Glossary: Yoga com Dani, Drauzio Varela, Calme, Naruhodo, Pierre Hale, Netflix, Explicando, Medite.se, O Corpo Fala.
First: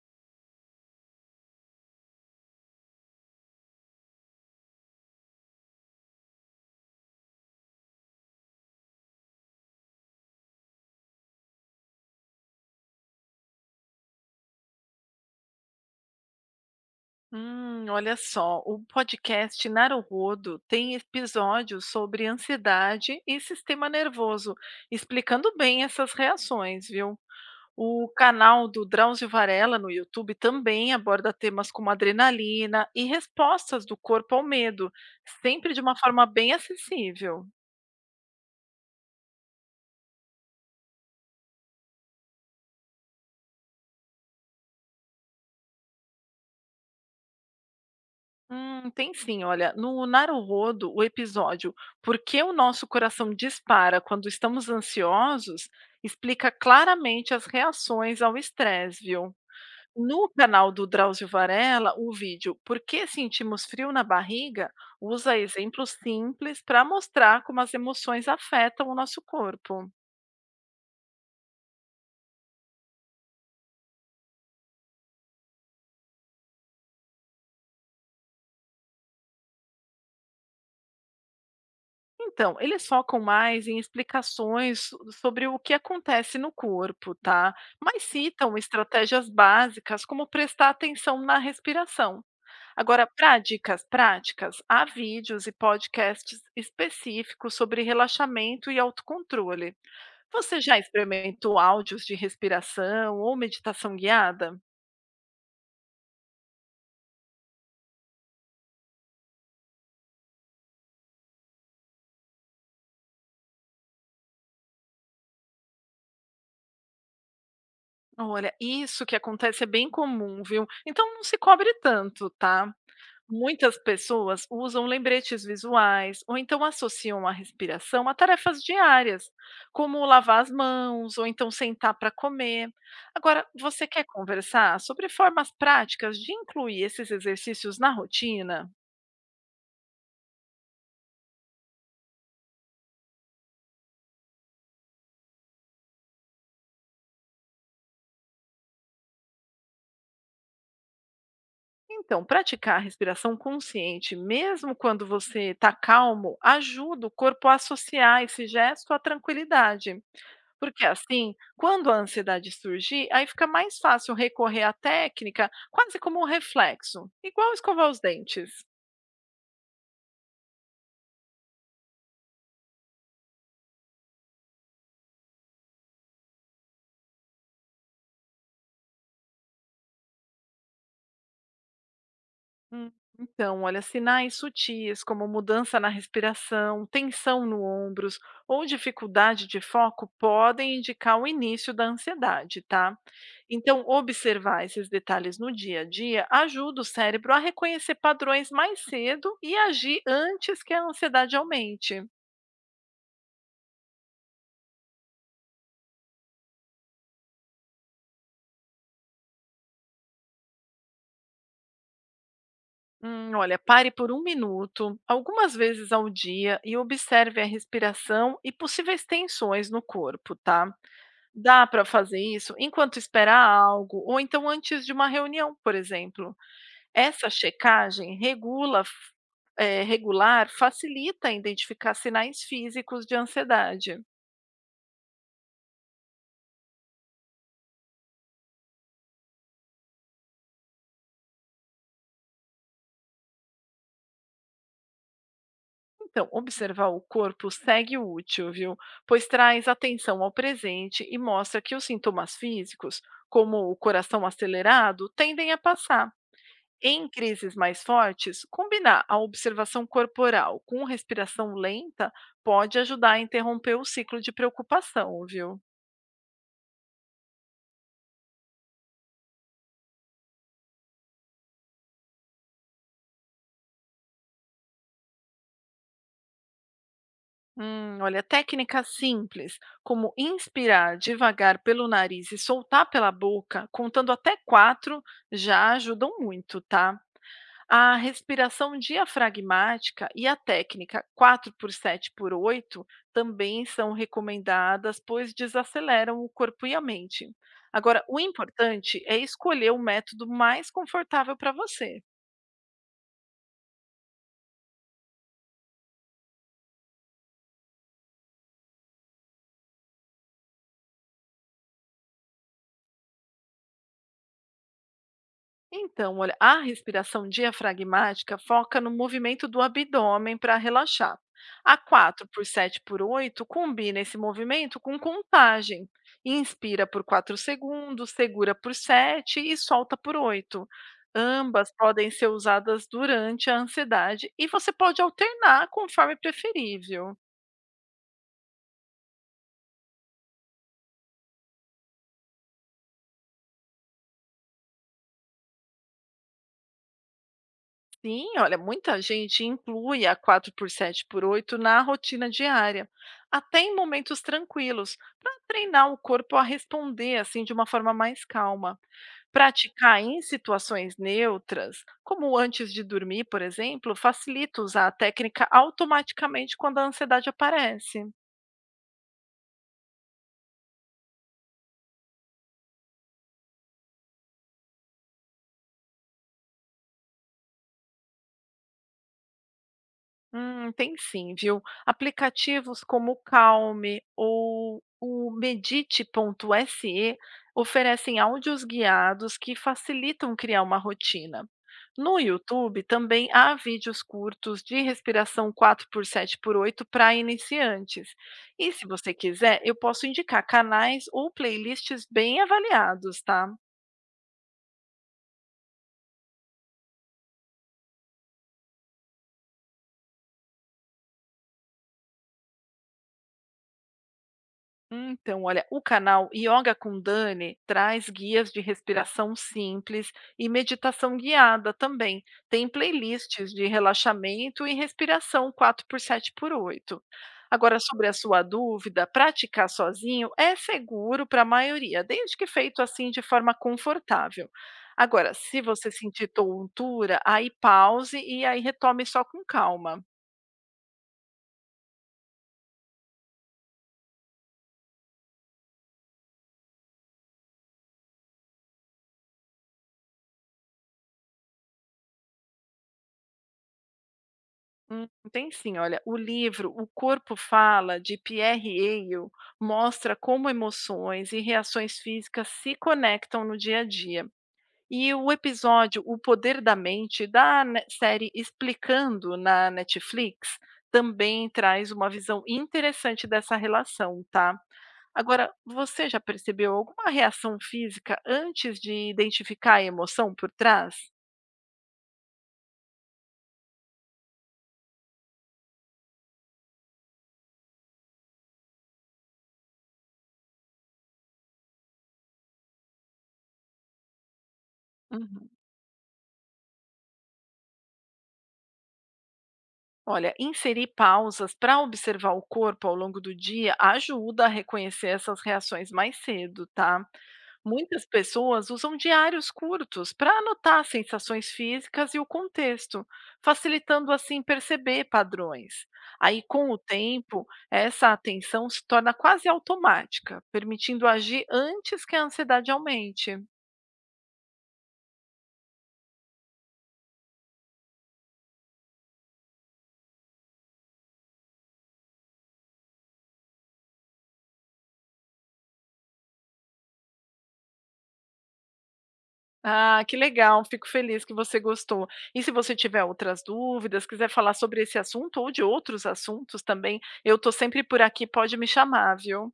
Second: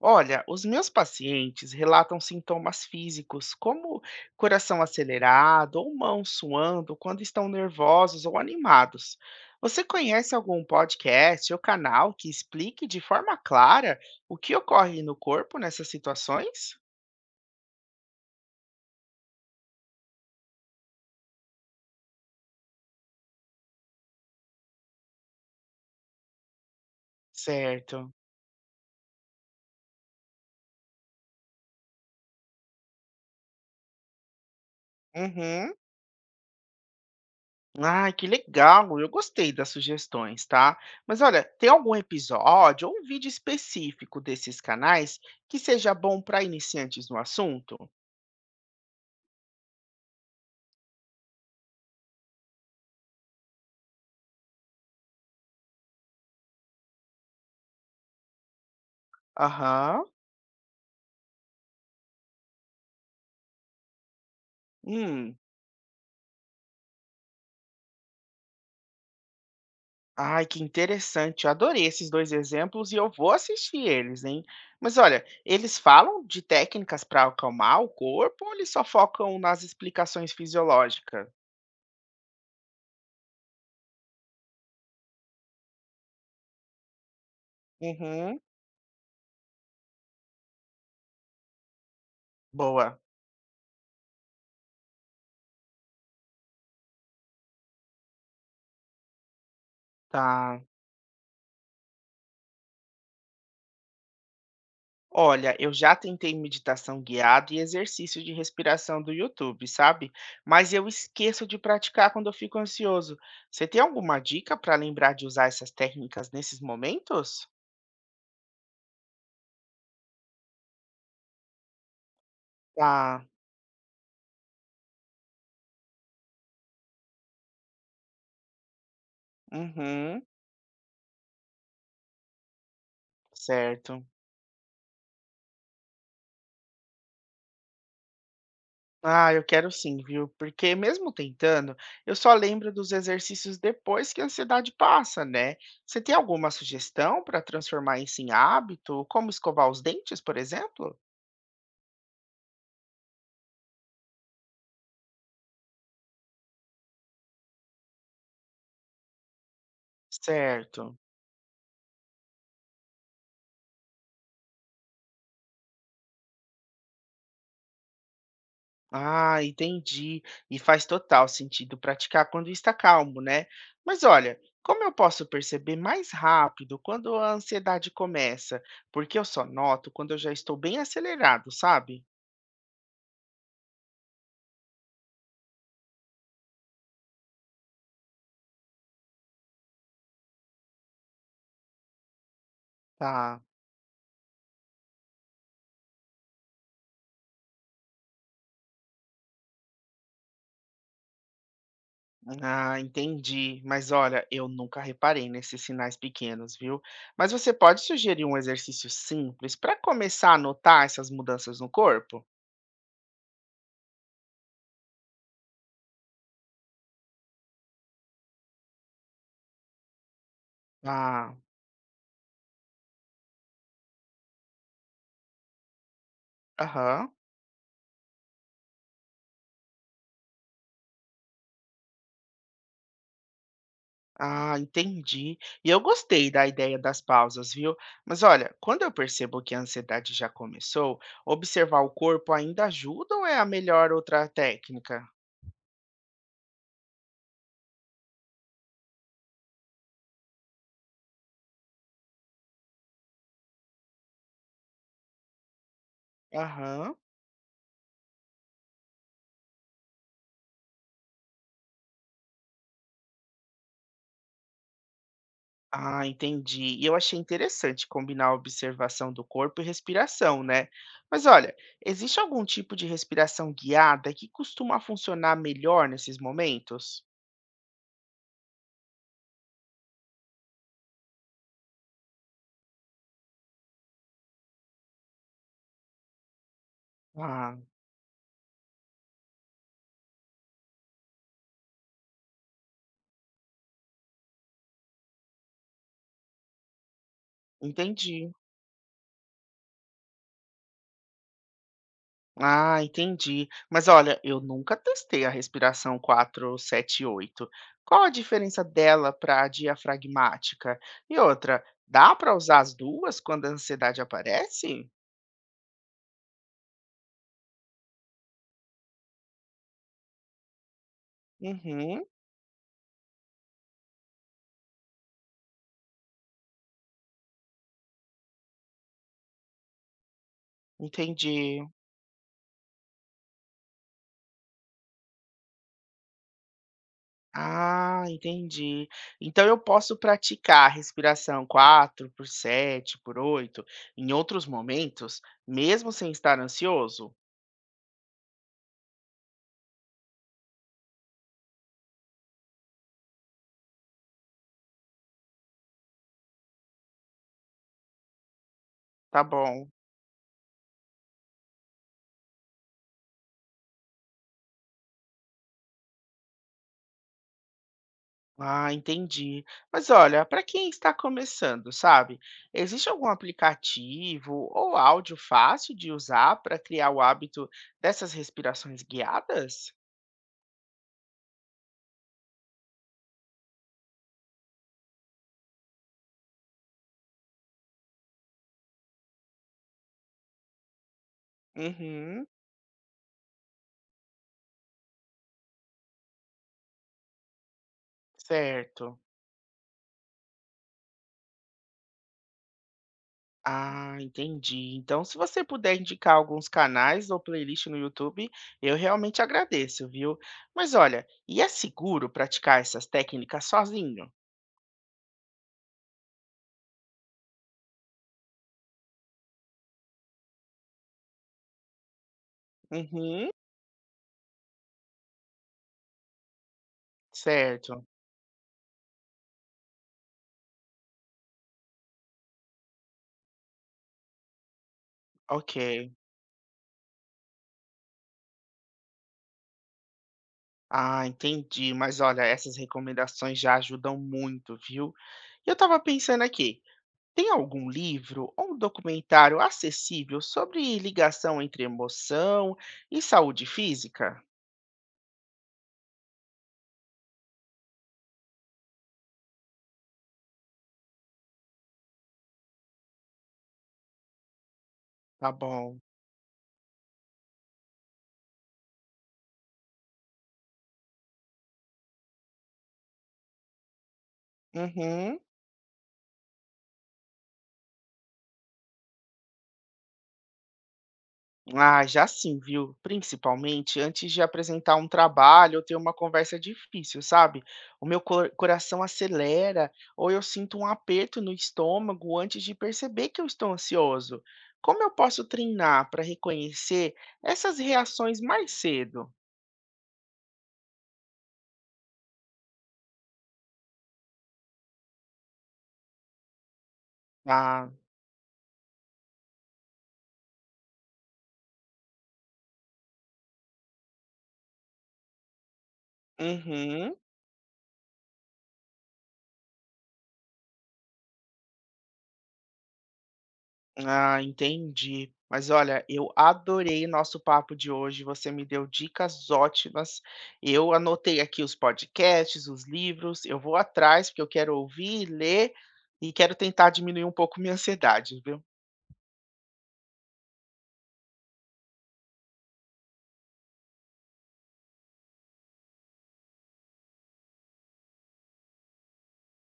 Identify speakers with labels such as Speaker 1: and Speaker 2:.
Speaker 1: Olha, os meus pacientes relatam sintomas físicos, como coração acelerado ou mãos suando quando estão nervosos ou animados. Você conhece algum podcast ou canal que explique de forma clara o que ocorre no corpo nessas situações?
Speaker 2: Olha só, o podcast Naruhodo tem episódios sobre ansiedade e sistema nervoso, explicando bem essas reações, viu? O
Speaker 1: Certo.
Speaker 2: canal do Drauzio Varela no YouTube também aborda temas como adrenalina e respostas do corpo ao medo, sempre
Speaker 1: Uhum.
Speaker 2: de uma forma bem acessível.
Speaker 1: Ai, que legal! Eu gostei das sugestões, tá? Mas olha, tem algum episódio ou um vídeo específico desses canais que seja bom para iniciantes no assunto?
Speaker 2: Tem sim, olha, no Naruhodo, o episódio "Por que o nosso coração dispara quando estamos ansiosos" explica claramente as reações ao estresse, viu?
Speaker 1: Aham.
Speaker 2: No canal do Drauzio Varela, o vídeo "Por que sentimos frio na barriga"
Speaker 1: Hum,
Speaker 2: usa exemplos simples para mostrar como as emoções afetam o nosso corpo.
Speaker 1: ai, que interessante. Eu adorei esses dois exemplos e eu vou assistir eles, hein? Mas olha, eles falam de técnicas para acalmar o corpo ou eles só focam nas explicações fisiológicas?
Speaker 2: Então, eles focam mais em explicações sobre o que acontece no corpo, tá? Mas
Speaker 1: Uhum,
Speaker 2: citam estratégias básicas como prestar atenção na respiração.
Speaker 1: boa,
Speaker 2: Agora, para dicas práticas, há vídeos e podcasts específicos sobre relaxamento e autocontrole. Você
Speaker 1: tá.
Speaker 2: já experimentou áudios de respiração ou meditação guiada?
Speaker 1: Olha, eu já tentei meditação guiada e exercício de respiração do YouTube, sabe? Mas eu esqueço de praticar quando eu fico ansioso. Você tem alguma dica para lembrar de usar essas técnicas nesses momentos?
Speaker 2: Olha, isso que acontece é bem comum, viu? Então não se cobre tanto, tá?
Speaker 1: Tá.
Speaker 2: Muitas pessoas usam lembretes visuais ou então associam a respiração a tarefas diárias, como
Speaker 1: Uhum,
Speaker 2: lavar as mãos ou então sentar para comer. Agora, você quer
Speaker 1: certo.
Speaker 2: conversar sobre formas práticas de incluir esses exercícios na rotina?
Speaker 1: Ah, eu quero sim, viu? Porque mesmo tentando, eu só lembro dos exercícios depois que a ansiedade passa, né? Você tem alguma sugestão para transformar isso em hábito, como escovar os dentes, por exemplo?
Speaker 2: Então, praticar a respiração consciente, mesmo quando você está calmo, ajuda o corpo a associar esse gesto à tranquilidade. Porque
Speaker 1: Certo.
Speaker 2: assim, quando a ansiedade surgir, aí fica mais fácil recorrer à técnica, quase como um reflexo, igual escovar os dentes.
Speaker 1: Ah, entendi. E faz total sentido praticar quando está calmo, né? Mas olha, como eu posso perceber mais rápido quando a ansiedade começa? Porque eu só noto quando eu já estou bem acelerado, sabe?
Speaker 2: Hum, Então, olha, sinais sutis como mudança na respiração, tensão no ombros ou dificuldade de foco podem indicar o início da ansiedade, tá?
Speaker 1: Tá.
Speaker 2: Então, observar esses detalhes no dia a dia ajuda o cérebro a reconhecer padrões mais cedo e agir antes que a ansiedade aumente.
Speaker 1: Ah, entendi. Mas olha, eu nunca reparei nesses sinais pequenos, viu? Mas você pode sugerir um exercício simples para começar a notar essas mudanças no corpo?
Speaker 2: Olha, pare por um minuto, algumas vezes ao dia, e observe a respiração e possíveis tensões no corpo, tá?
Speaker 1: Ah,
Speaker 2: Dá para fazer isso enquanto espera algo, ou então antes de uma reunião, por exemplo.
Speaker 1: aham.
Speaker 2: Essa checagem regular facilita identificar sinais físicos de ansiedade.
Speaker 1: Ah, entendi. E eu gostei da ideia das pausas, viu? Mas olha, quando eu percebo que a ansiedade já começou, observar o corpo ainda ajuda ou é a melhor outra técnica?
Speaker 2: Então, observar o corpo segue o útil, viu? Pois traz atenção ao presente e mostra que os sintomas físicos, como o coração acelerado, tendem a passar.
Speaker 1: Aham.
Speaker 2: Em crises mais fortes, combinar a observação corporal com respiração lenta pode ajudar a interromper o ciclo de preocupação, viu?
Speaker 1: Ah, entendi. E eu achei interessante combinar a observação do corpo e respiração, né? Mas olha, existe algum tipo de respiração guiada que costuma funcionar melhor nesses momentos?
Speaker 2: Olha, técnicas simples, como inspirar devagar pelo nariz e soltar pela boca, contando até quatro, já ajudam muito, tá?
Speaker 1: Ah,
Speaker 2: A respiração diafragmática e a técnica quatro por sete por oito também são recomendadas, pois desaceleram o corpo e a mente. Agora, o
Speaker 1: entendi.
Speaker 2: importante é escolher o método mais confortável para você.
Speaker 1: Ah, entendi. Mas olha, eu nunca testei a respiração 4-7-8. Qual a diferença dela para a diafragmática? E outra, dá para usar as duas quando a ansiedade aparece?
Speaker 2: Então, olha, a respiração diafragmática foca no movimento do abdômen para relaxar. A
Speaker 1: Uhum,
Speaker 2: 4 por 7 por 8 combina esse movimento com contagem. Inspira por 4 segundos, segura por 7 e solta por 8.
Speaker 1: entendi.
Speaker 2: Ambas podem ser usadas durante a ansiedade e você pode alternar conforme preferível.
Speaker 1: Ah, entendi. Então eu posso praticar a respiração 4-7-8 em outros momentos, mesmo sem estar ansioso?
Speaker 2: Sim, olha, muita gente inclui a quatro por sete por oito na rotina diária, até em momentos tranquilos, para treinar o corpo a responder assim de uma forma mais calma.
Speaker 1: Tá bom.
Speaker 2: Praticar em situações neutras, como antes de dormir, por exemplo, facilita usar a técnica automaticamente quando a ansiedade aparece.
Speaker 1: Ah, entendi. Mas olha, para quem está começando, sabe? Existe algum aplicativo ou áudio fácil de usar para criar o hábito dessas respirações guiadas?
Speaker 2: Tem sim, viu? Aplicativos como o Calme ou o Medite.se oferecem áudios guiados que facilitam criar uma rotina. No
Speaker 1: Uhum,
Speaker 2: YouTube também há vídeos curtos de respiração quatro por sete por oito para iniciantes. E se
Speaker 1: certo.
Speaker 2: você quiser, eu posso indicar canais ou playlists bem avaliados, tá?
Speaker 1: Ah, entendi. Então, se você puder indicar alguns canais ou playlist no YouTube, eu realmente agradeço, viu? Mas olha, e é seguro praticar essas técnicas sozinho?
Speaker 2: Então, olha, o canal Yoga com Dani traz guias de respiração simples e meditação guiada também. Tem
Speaker 1: Uhum,
Speaker 2: playlists de relaxamento e respiração quatro por sete por oito. Agora,
Speaker 1: certo.
Speaker 2: sobre a sua dúvida, praticar sozinho é seguro para a maioria, desde que feito assim de forma confortável. Agora,
Speaker 1: Ok.
Speaker 2: se você sentir tontura, aí pause e aí retome só com calma.
Speaker 1: Ah, entendi. Mas olha, essas recomendações já ajudam muito, viu? E eu tava pensando aqui, tem algum livro ou um documentário acessível sobre ligação entre emoção e saúde física?
Speaker 2: Hum, Tem sim, olha, o livro O Corpo Fala, de Pierre Hale, mostra como emoções e reações físicas se conectam no dia a dia. E o
Speaker 1: Tá bom.
Speaker 2: episódio O Poder da Mente, da série Explicando na Netflix, também traz uma visão interessante dessa relação, tá?
Speaker 1: Uhum.
Speaker 2: Agora, você já percebeu alguma reação física antes de identificar a emoção por trás?
Speaker 1: Ah, já sim, viu? Principalmente antes de apresentar um trabalho ou ter uma conversa difícil, sabe? O meu coração acelera ou eu sinto um aperto no estômago antes de perceber que eu estou ansioso. Como eu posso
Speaker 2: Uhum.
Speaker 1: treinar para reconhecer essas reações mais cedo?
Speaker 2: Olha, inserir pausas para observar o corpo ao longo do dia ajuda a reconhecer essas reações mais cedo, tá?
Speaker 1: Ah,
Speaker 2: Muitas pessoas usam diários curtos para anotar sensações físicas e o contexto, facilitando assim perceber padrões. Aí, com o
Speaker 1: Uhum.
Speaker 2: tempo, essa atenção se torna quase automática, permitindo agir antes que a ansiedade aumente.
Speaker 1: Ah, entendi. Mas olha, eu adorei nosso papo de hoje. Você me deu dicas ótimas. Eu anotei aqui os podcasts, os livros. Eu vou atrás, porque eu quero ouvir, ler e quero tentar diminuir um pouco minha ansiedade, viu?
Speaker 2: Ah, que legal, fico feliz que você gostou. E se você tiver outras dúvidas, quiser falar sobre esse assunto ou de outros assuntos também, eu estou sempre por aqui, pode me chamar, viu?